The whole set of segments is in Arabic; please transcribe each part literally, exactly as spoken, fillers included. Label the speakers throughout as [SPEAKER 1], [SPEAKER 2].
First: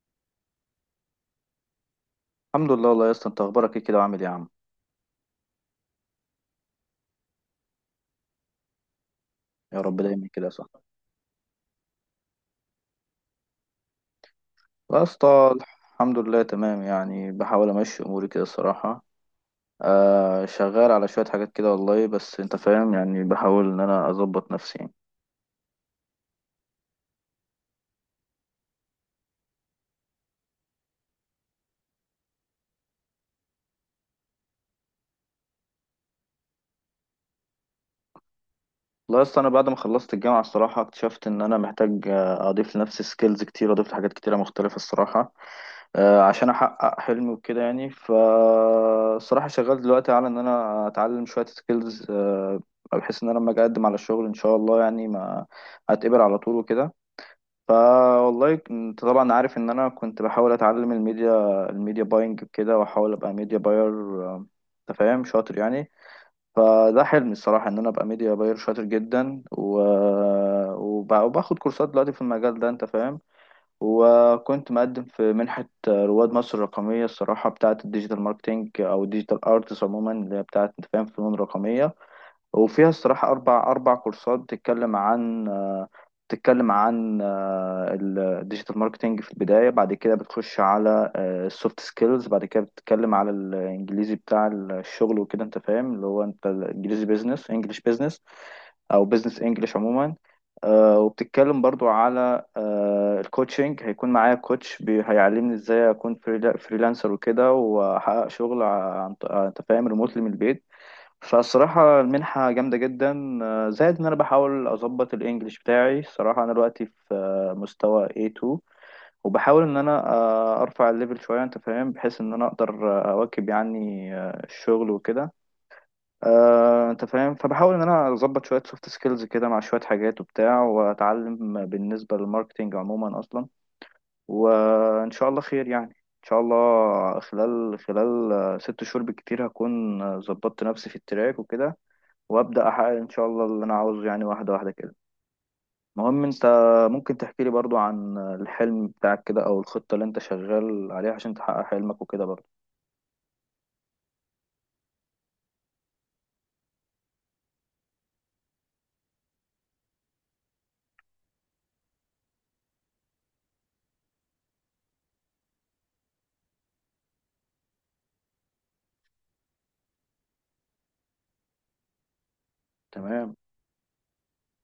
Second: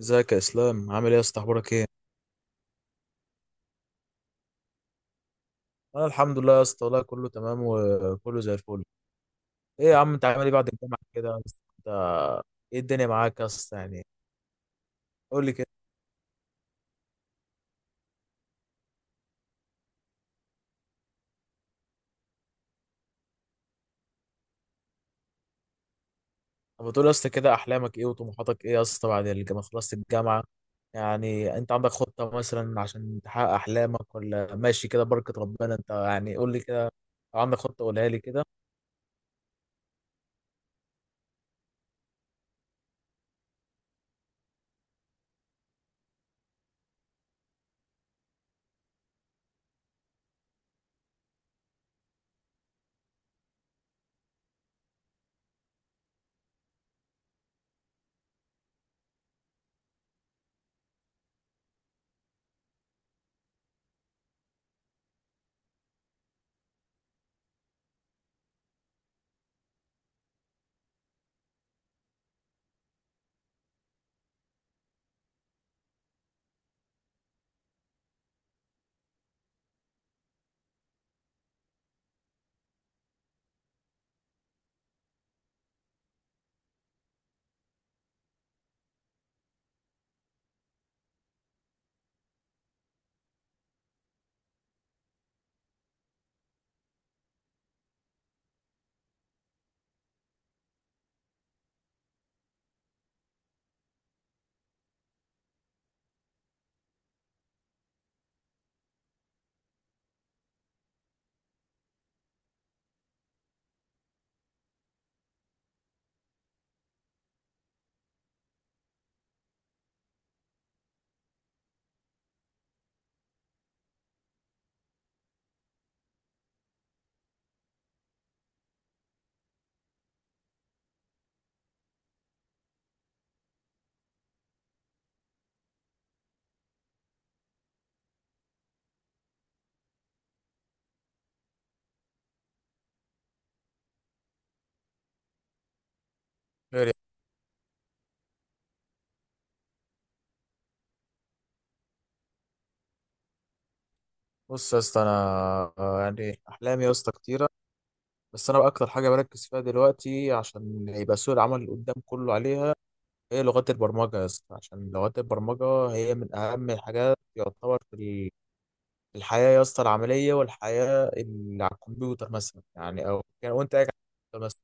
[SPEAKER 1] ازيك يا اسلام؟ عامل ايه يا اسطى؟ اخبارك ايه؟
[SPEAKER 2] الحمد لله والله يا اسطى، انت اخبارك ايه كده وعامل ايه يا عم؟
[SPEAKER 1] انا الحمد لله يا اسطى، والله كله تمام وكله زي الفل.
[SPEAKER 2] يا
[SPEAKER 1] ايه
[SPEAKER 2] رب
[SPEAKER 1] يا عم، انت
[SPEAKER 2] دايما
[SPEAKER 1] عامل
[SPEAKER 2] كده
[SPEAKER 1] ايه
[SPEAKER 2] صح.
[SPEAKER 1] بعد الجامعه كده يا اسطى؟ انت ايه الدنيا معاك يا اسطى يعني؟
[SPEAKER 2] يا
[SPEAKER 1] قول لي
[SPEAKER 2] اسطى.
[SPEAKER 1] كده.
[SPEAKER 2] الحمد لله تمام يعني بحاول امشي اموري كده الصراحه. آه شغال على شويه حاجات كده والله، بس انت فاهم يعني، بحاول ان انا اظبط نفسي يعني.
[SPEAKER 1] طب بتقول يا اسطى كده، احلامك ايه وطموحاتك ايه يا اسطى بعد الجامعه؟ خلصت الجامعه يعني، انت عندك خطه مثلا عشان تحقق احلامك ولا ماشي كده بركه ربنا؟ انت يعني قول لي كده، لو عندك خطه قولها لي كده.
[SPEAKER 2] لا، اصل انا بعد ما خلصت الجامعه الصراحه اكتشفت ان انا محتاج، آه، اضيف لنفسي سكيلز كتير، اضيف لحاجات كتيره مختلفه الصراحه. آه، عشان احقق حلمي وكده يعني، فالصراحه شغال دلوقتي على ان انا اتعلم شويه سكيلز، بحيث ان انا لما اجي اقدم على الشغل ان شاء الله يعني ما اتقبل على طول وكده. فوالله ك- انت طبعا عارف ان انا كنت بحاول اتعلم الميديا الميديا باينج كده، واحاول ابقى ميديا باير، انت فاهم، شاطر يعني. فده حلمي الصراحة إن أنا أبقى ميديا باير شاطر جدا و... وب... وباخد كورسات دلوقتي في المجال ده، أنت فاهم. وكنت مقدم في منحة رواد مصر الرقمية الصراحة، بتاعة الديجيتال ماركتينج أو الديجيتال أرتس عموما، اللي هي بتاعة أنت فاهم فنون رقمية. وفيها الصراحة أربع أربع كورسات بتتكلم عن، آه، بتتكلم عن الديجيتال ماركتينج في البداية، بعد كده بتخش على السوفت سكيلز، بعد كده بتتكلم على الإنجليزي بتاع الشغل وكده، أنت فاهم، اللي هو أنت الإنجليزي بيزنس إنجلش بيزنس، أو بيزنس إنجلش عموما. آه، وبتتكلم برضو على الكوتشنج، هيكون معايا كوتش بي- هيعلمني ازاي اكون فريلانسر وكده، واحقق شغل ع- عن- ط- آه، انت فاهم ريموتلي من البيت. فالصراحة المنحة جامدة جدا، آه، زائد إن أنا بحاول أظبط الإنجليش بتاعي الصراحة. أنا دلوقتي في آه، مستوى ايه تو، وبحاول إن أنا آه، أرفع الليفل شوية، أنت فاهم، بحيث إن أنا أقدر آه، أواكب يعني آه، الشغل وكده. آه، أنت فاهم، فبحاول إن أنا أظبط شوية سوفت سكيلز كده مع شوية حاجات وبتاع، وأتعلم بالنسبة للماركتينج عموما أصلا. وإن شاء الله خير يعني. إن شاء الله خلال خلال آه، ست شهور بالكتير هكون آه، ظبطت نفسي في التراك وكده، وابدا احقق ان شاء الله اللي انا عاوزه يعني، واحده واحده كده. المهم، انت
[SPEAKER 1] خير يعني.
[SPEAKER 2] ممكن تحكي لي برضو عن الحلم بتاعك كده، او الخطه اللي انت شغال عليها عشان تحقق حلمك وكده برضو؟
[SPEAKER 1] بص يا اسطى، انا آه، يعني احلامي يا اسطى كتيره، بس انا بقى اكتر حاجه بركز فيها دلوقتي عشان يبقى سوق العمل اللي قدام كله عليها هي لغات البرمجه يا اسطى. عشان لغات البرمجه هي من اهم الحاجات يعتبر في ال- في الحياه يا اسطى العمليه، والحياه اللي على الكمبيوتر مثلا يعني، او
[SPEAKER 2] تمام.
[SPEAKER 1] يعني وانت قاعد على الكمبيوتر مثلا.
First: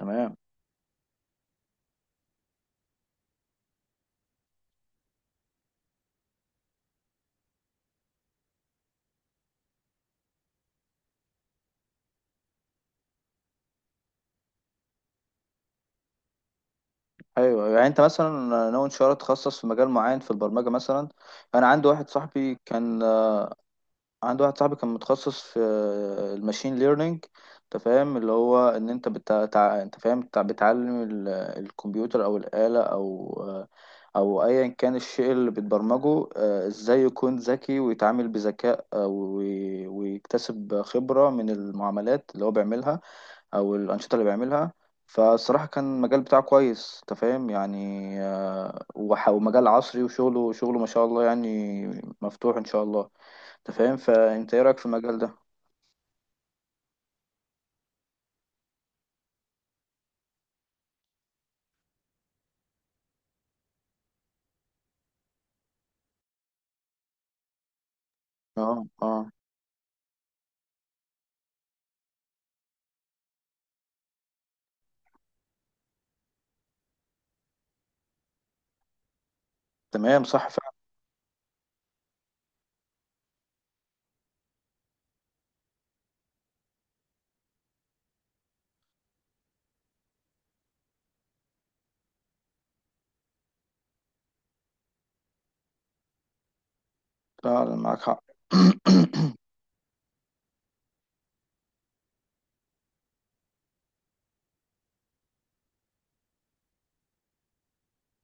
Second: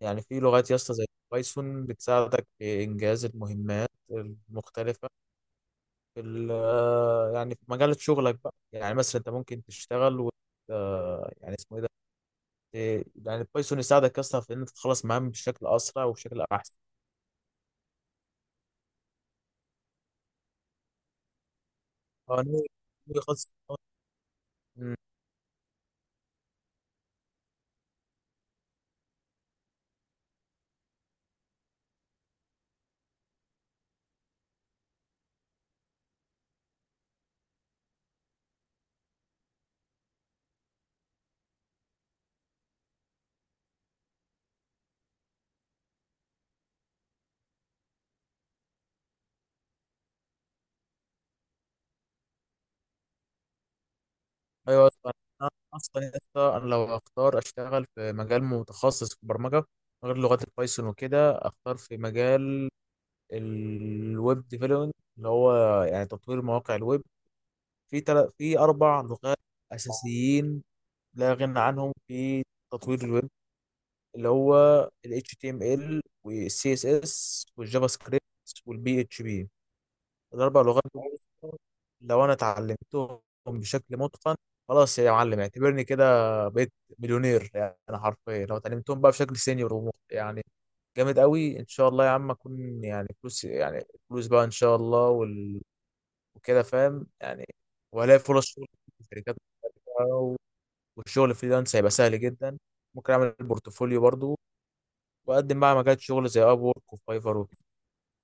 [SPEAKER 1] يعني في لغات يا اسطى زي بايثون بتساعدك في انجاز المهمات المختلفه في ال- يعني في مجال شغلك بقى. يعني مثلا انت ممكن تشتغل و آه، يعني اسمه ايه ده، إيه، يعني البايثون يساعدك اصلا في ان انت تخلص مهام بشكل اسرع وبشكل احسن.
[SPEAKER 2] ايوه، يعني انت مثلا ناوي ان شاء الله تخصص في مجال معين في البرمجه مثلا؟ انا عندي واحد
[SPEAKER 1] هو
[SPEAKER 2] صاحبي
[SPEAKER 1] ناوي-
[SPEAKER 2] كان،
[SPEAKER 1] ناوي خالص-
[SPEAKER 2] عندي واحد صاحبي كان
[SPEAKER 1] مم.
[SPEAKER 2] متخصص في الماشين ليرنينج، انت فاهم، اللي هو ان انت بتع... تع- انت فاهم بتع- بتعلم ال- الكمبيوتر او الآلة او او ايا كان الشيء اللي بتبرمجه، آه، ازاي يكون ذكي ويتعامل بذكاء، آه، وي- ويكتسب خبرة من المعاملات اللي هو بيعملها، او الأنشطة اللي بيعملها. فالصراحة كان المجال بتاعه كويس، انت فاهم يعني، آه، وح- ومجال عصري، وشغله شغله ما شاء الله يعني مفتوح ان شاء الله. انت فاهم، فانت ايه رايك في
[SPEAKER 1] ايوه أصلاً.
[SPEAKER 2] المجال ده؟
[SPEAKER 1] انا اصلا يا اسطى، انا لو اختار اشتغل في مجال متخصص في البرمجه غير لغات البايثون وكده، اختار في مجال الويب ديفلوبمنت، اللي هو يعني تطوير مواقع الويب. في تل... في
[SPEAKER 2] اه.
[SPEAKER 1] اربع
[SPEAKER 2] اه.
[SPEAKER 1] لغات اساسيين لا غنى عنهم في تطوير الويب، اللي هو ال H T M L وال سي إس إس والجافا سكريبت والبي اتش بي.
[SPEAKER 2] تمام، صح
[SPEAKER 1] الاربع
[SPEAKER 2] فعلا.
[SPEAKER 1] لغات دول لو انا اتعلمتهم بشكل متقن، خلاص يا معلم اعتبرني كده بقيت مليونير. يعني انا حرفيا لو اتعلمتهم بقى بشكل سينيور ومخ- يعني جامد قوي، ان شاء الله يا عم اكون يعني فلوس يعني، فلوس بقى ان شاء الله وال... وكده فاهم يعني.
[SPEAKER 2] فعلا معاك
[SPEAKER 1] وهلاقي
[SPEAKER 2] حق.
[SPEAKER 1] فرص شغل في الشركات بقى، والشغل فريلانس هيبقى سهل جدا. ممكن اعمل بورتفوليو برضو واقدم بقى مجال شغل زي اب وورك وفايفر وكده.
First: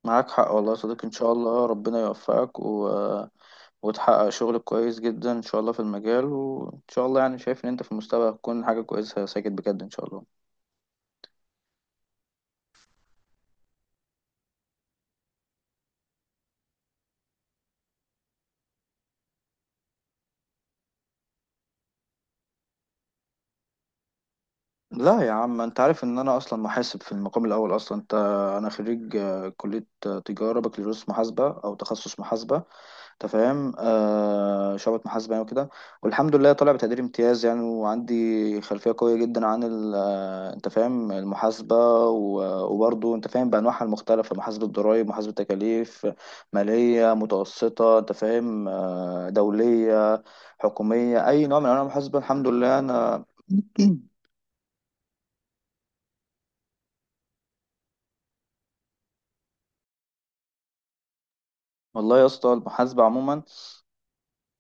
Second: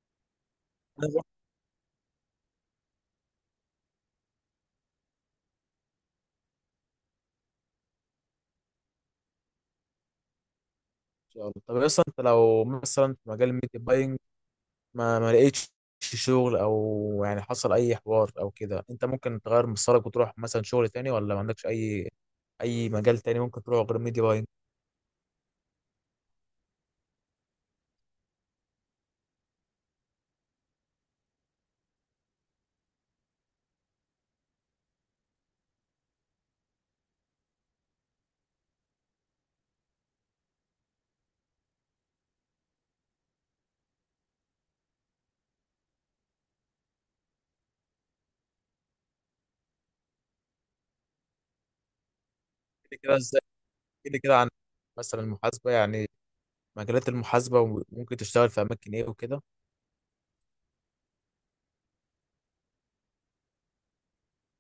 [SPEAKER 2] معاك حق والله يا صديقي، ان
[SPEAKER 1] ان
[SPEAKER 2] شاء الله ربنا يوفقك، و... وتحقق شغل كويس جدا ان شاء الله في المجال، وان شاء الله يعني شايف ان انت في المستقبل هتكون حاجه كويسه يا ساجد بجد ان شاء الله.
[SPEAKER 1] شاء الله. طب اصلا انت لو مثلا في مجال الميديا باينج ما ما لقيتش شغل او يعني حصل اي حوار او كده، انت ممكن تغير مسارك وتروح مثلا شغل تاني، ولا ما عندكش اي اي مجال تاني ممكن تروح غير ميديا باينج؟
[SPEAKER 2] لا يا عم، انت عارف ان انا اصلا محاسب في المقام الاول اصلا، انت. انا خريج آه، كليه آه، تجاره، بكالوريوس محاسبه، او تخصص محاسبه، انت فاهم، آه شعبة محاسبة يعني وكده. والحمد لله طالع بتقدير امتياز يعني، وعندي خلفية قوية جدا عن ال- آه، انت فاهم المحاسبة، و- وبرضه انت فاهم بأنواعها المختلفة، محاسبة ضرائب، محاسبة تكاليف، مالية متوسطة، انت فاهم، آه، دولية، حكومية، أي نوع من أنواع المحاسبة الحمد لله
[SPEAKER 1] كده كده
[SPEAKER 2] أنا.
[SPEAKER 1] ازاي؟ كده كده عن مثلا المحاسبة يعني، مجالات المحاسبة وممكن تشتغل في اماكن ايه وكده.
[SPEAKER 2] والله يا اسطى المحاسبة عموما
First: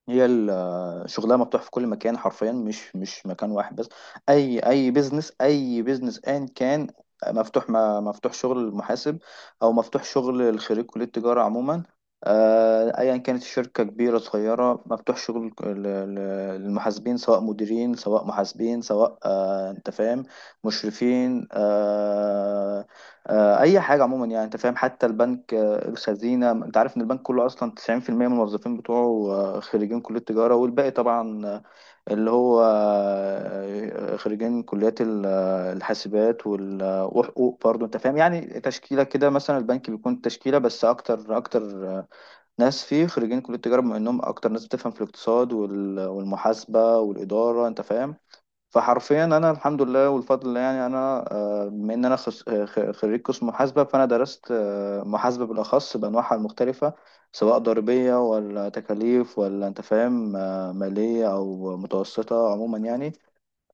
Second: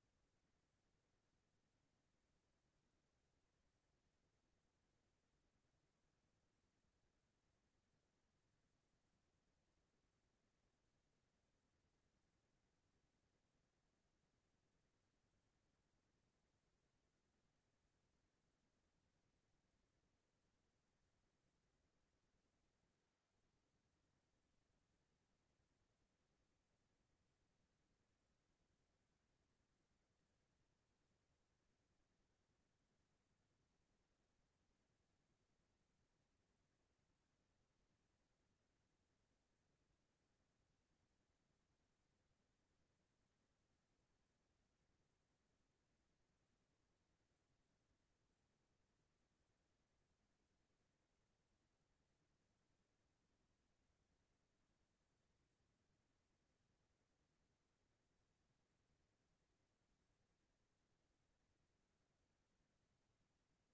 [SPEAKER 2] هي، ال- شغلها مفتوح في كل مكان حرفيا، مش مش مكان واحد بس. اي اي بيزنس، اي بيزنس ان كان، مفتوح، ما مفتوح شغل المحاسب، او مفتوح شغل خريج كلية التجارة عموما. آه، ايا كانت الشركة كبيرة صغيرة، مفتوح شغل ال- ال- المحاسبين، سواء مديرين، سواء محاسبين، سواء آه، انت فاهم مشرفين، آه، آه، اي حاجة عموما يعني، انت فاهم، حتى البنك، الخزينة، انت عارف ان البنك كله اصلا تسعين في المية من الموظفين بتوعه آه، خريجين كلية تجارة، والباقي طبعا، آه، اللي هو آه، آه، خريجين كليات ال- آه، الحاسبات وال- آه، وحقوق برضه، انت فاهم يعني، تشكيلة كده. مثلا البنك بيكون تشكيلة، بس اكتر اكتر آه، ناس فيه خريجين كلية تجارة، بما انهم اكتر ناس بتفهم في الاقتصاد وال- والمحاسبة والإدارة، انت فاهم. فحرفيا انا الحمد لله والفضل لله، يعني انا آه، بما ان انا خس- آه، خ- خريج قسم محاسبه، فانا درست آه، محاسبه بالاخص بانواعها المختلفه، سواء ضريبيه ولا تكاليف ولا انت فاهم آه، ماليه او متوسطه عموما يعني.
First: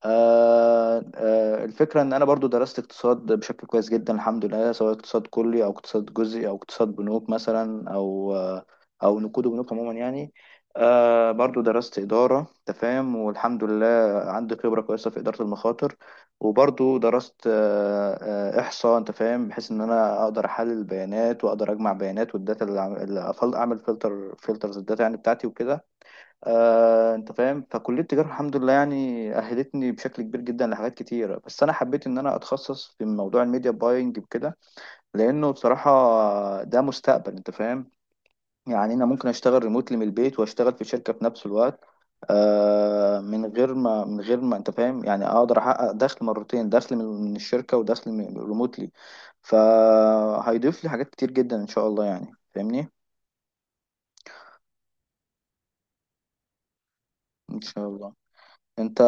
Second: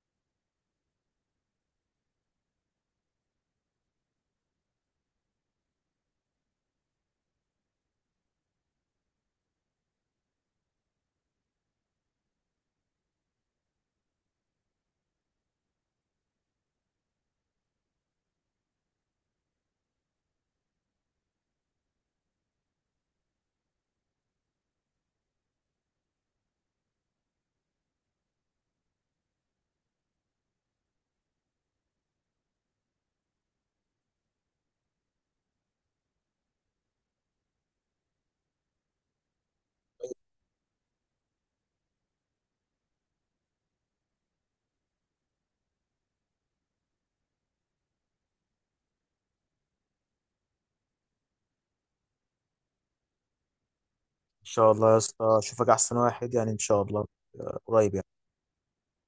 [SPEAKER 2] آه، آه، الفكرة إن أنا برضو درست اقتصاد بشكل كويس جدا الحمد لله، سواء اقتصاد كلي أو اقتصاد جزئي أو اقتصاد بنوك مثلا، أو آه، أو نقود وبنوك عموما يعني. آه، برضو درست إدارة تفاهم، والحمد لله عندي خبرة كويسة في إدارة المخاطر. وبرضو درست آه، آه، إحصاء، أنت فاهم، بحيث إن أنا أقدر أحلل البيانات، وأقدر أجمع بيانات، والداتا اللي أعمل أعمل فلتر فلترز الداتا يعني بتاعتي وكده. آه، انت فاهم، فكليه التجاره الحمد لله يعني اهلتني بشكل كبير جدا لحاجات كتيره، بس انا حبيت ان انا اتخصص في موضوع الميديا باينج وكده، لانه بصراحه ده مستقبل، انت فاهم، يعني انا ممكن اشتغل ريموتلي من البيت واشتغل في شركه في نفس الوقت، آه، من غير ما من غير ما انت فاهم، يعني اقدر احقق دخل مرتين، دخل من من الشركه، ودخل من ريموتلي. فهيضيف لي حاجات كتير جدا ان شاء الله يعني، فاهمني؟
[SPEAKER 1] ان شاء الله يا اسطى اشوفك احسن واحد يعني ان شاء الله، آه،
[SPEAKER 2] ان شاء
[SPEAKER 1] قريب يعني.
[SPEAKER 2] الله انت.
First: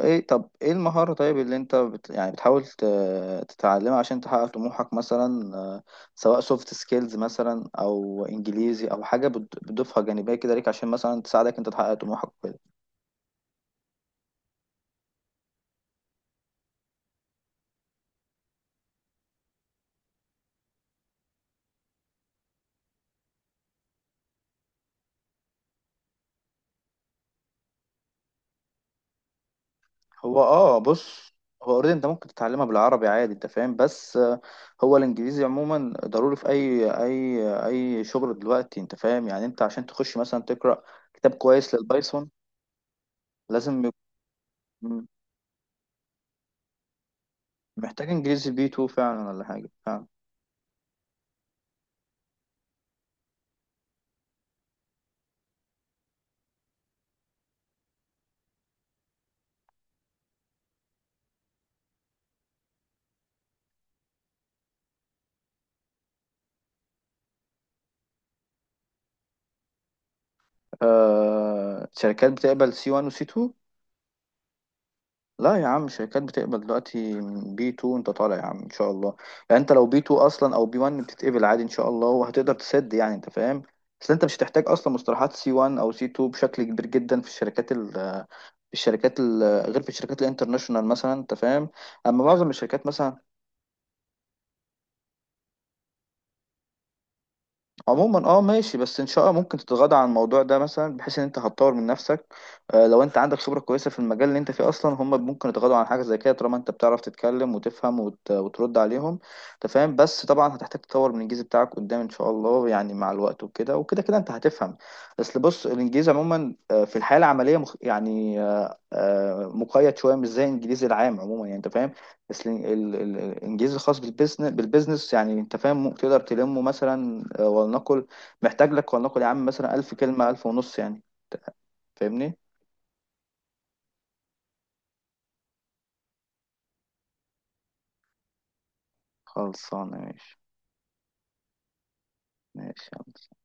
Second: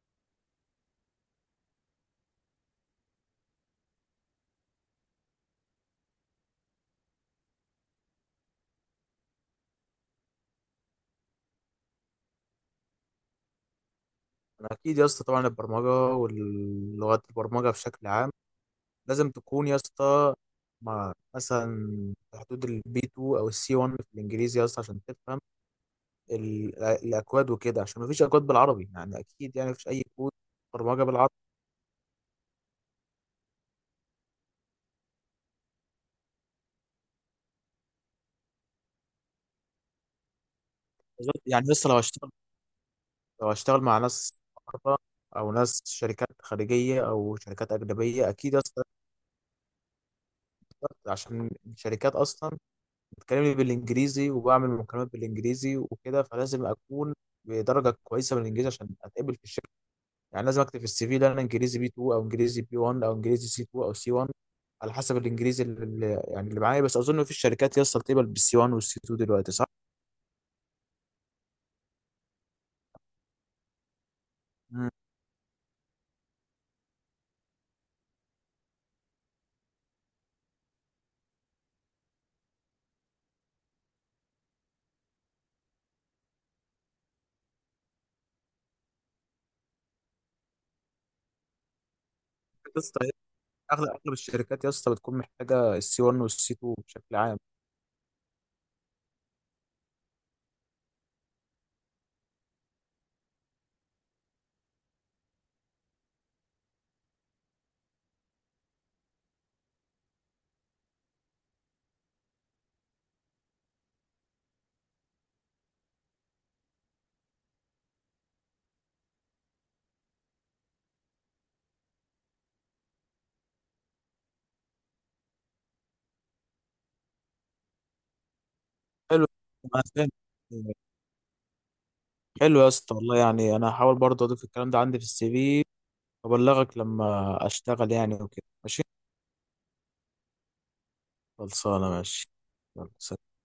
[SPEAKER 2] ايه؟ طب ايه المهارة طيب اللي انت بت... يعني بتحاول ت... تتعلمها عشان تحقق طموحك، مثلا آه، سواء سوفت سكيلز مثلا، او انجليزي، او حاجة بت... بتضيفها جانبية كده ليك، عشان مثلا تساعدك انت تحقق طموحك وكده؟
[SPEAKER 1] انا اكيد يا اسطى طبعا البرمجة واللغات البرمجة بشكل عام لازم تكون يا اسطى مع مثلا في حدود البي تو او السي وان في الانجليزي يا اسطى عشان تفهم ال- الاكواد وكده، عشان مفيش اكواد بالعربي يعني، اكيد يعني مفيش اي كود
[SPEAKER 2] هو اه،
[SPEAKER 1] برمجه بالعربي.
[SPEAKER 2] بص، هو اوريدي انت ممكن تتعلمها بالعربي عادي، انت فاهم، بس آه، هو الانجليزي عموما ضروري في اي اي اي شغل دلوقتي، انت فاهم يعني، انت عشان تخش مثلا تقرأ كتاب
[SPEAKER 1] يعني
[SPEAKER 2] كويس
[SPEAKER 1] لسه لو
[SPEAKER 2] للبايثون
[SPEAKER 1] هشتغل لو هشتغل
[SPEAKER 2] لازم
[SPEAKER 1] مع ناس بره
[SPEAKER 2] يكون-
[SPEAKER 1] او ناس شركات خارجيه او شركات
[SPEAKER 2] محتاج
[SPEAKER 1] اجنبيه،
[SPEAKER 2] انجليزي
[SPEAKER 1] اكيد
[SPEAKER 2] بي
[SPEAKER 1] اصلا
[SPEAKER 2] اتنين فعلا ولا حاجة فعلا.
[SPEAKER 1] عشان الشركات اصلا بتكلمني بالانجليزي وبعمل مكالمات بالانجليزي وكده، فلازم اكون بدرجه كويسه من الانجليزي عشان اتقبل في الشركه. يعني لازم اكتب في السي في ده انا انجليزي بي تو او انجليزي بي وان او انجليزي سي تو او سي وان، على حسب الانجليزي اللي اللي- يعني اللي معايا، بس اظن في الشركات يا اسطى بتقبل بالسي وان والسي اتنين دلوقتي، صح؟
[SPEAKER 2] آه، شركات بتقبل سي واحد وسي اتنين.
[SPEAKER 1] مم.
[SPEAKER 2] لا يا عم، شركات بتقبل دلوقتي من بي اتنين، انت طالع يا عم ان شاء الله، يعني انت لو بي اتنين اصلا او بي واحد بتتقبل عادي ان شاء الله، وهتقدر تسد يعني، انت فاهم. بس انت مش هتحتاج اصلا مصطلحات سي واحد او سي اتنين بشكل كبير جدا في الشركات ال في الشركات ال غير في الشركات الانترناشونال مثلا، انت فاهم، اما معظم
[SPEAKER 1] يا
[SPEAKER 2] الشركات
[SPEAKER 1] اسطى
[SPEAKER 2] مثلا
[SPEAKER 1] اغلب اغلب الشركات يا اسطى بتكون محتاجه السي وان والسي تو بشكل عام.
[SPEAKER 2] عموما اه ماشي. بس ان شاء الله ممكن تتغاضى عن الموضوع ده مثلا، بحيث ان انت هتطور من نفسك. آه، لو انت عندك خبرة كويسة في المجال اللي انت فيه اصلا، هم ممكن يتغاضوا عن حاجة زي كده طالما انت بتعرف تتكلم وتفهم وت... وترد عليهم، انت فاهم. بس طبعا هتحتاج تطور من الانجليزي بتاعك قدام ان شاء الله يعني مع الوقت وكده، وكده كده انت هتفهم. بس بص، الانجليزي عموما آه، في الحياة العملية مخ... يعني آه، آه، مقيد شوية، مش زي الانجليزي العام عموما يعني، انت فاهم. بس ال- ال- ال- الانجليزي الخاص بالبيزنس بالبيزنس يعني، انت فاهم، تقدر تلمه مثلا، آه، ولنقل محتاج لك، ولنقل
[SPEAKER 1] حلو.
[SPEAKER 2] يا عم مثلا
[SPEAKER 1] أنا
[SPEAKER 2] ألف
[SPEAKER 1] فاهم.
[SPEAKER 2] كلمة ألف ونص يعني، فاهمني.
[SPEAKER 1] حلو يا اسطى والله، يعني انا هحاول برضه اضيف الكلام ده عندي في السي في وابلغك لما اشتغل يعني وكده، ماشي.
[SPEAKER 2] خلصانة ماشي.
[SPEAKER 1] خلصانه، ماشي.
[SPEAKER 2] ماشي يلا.
[SPEAKER 1] يلا.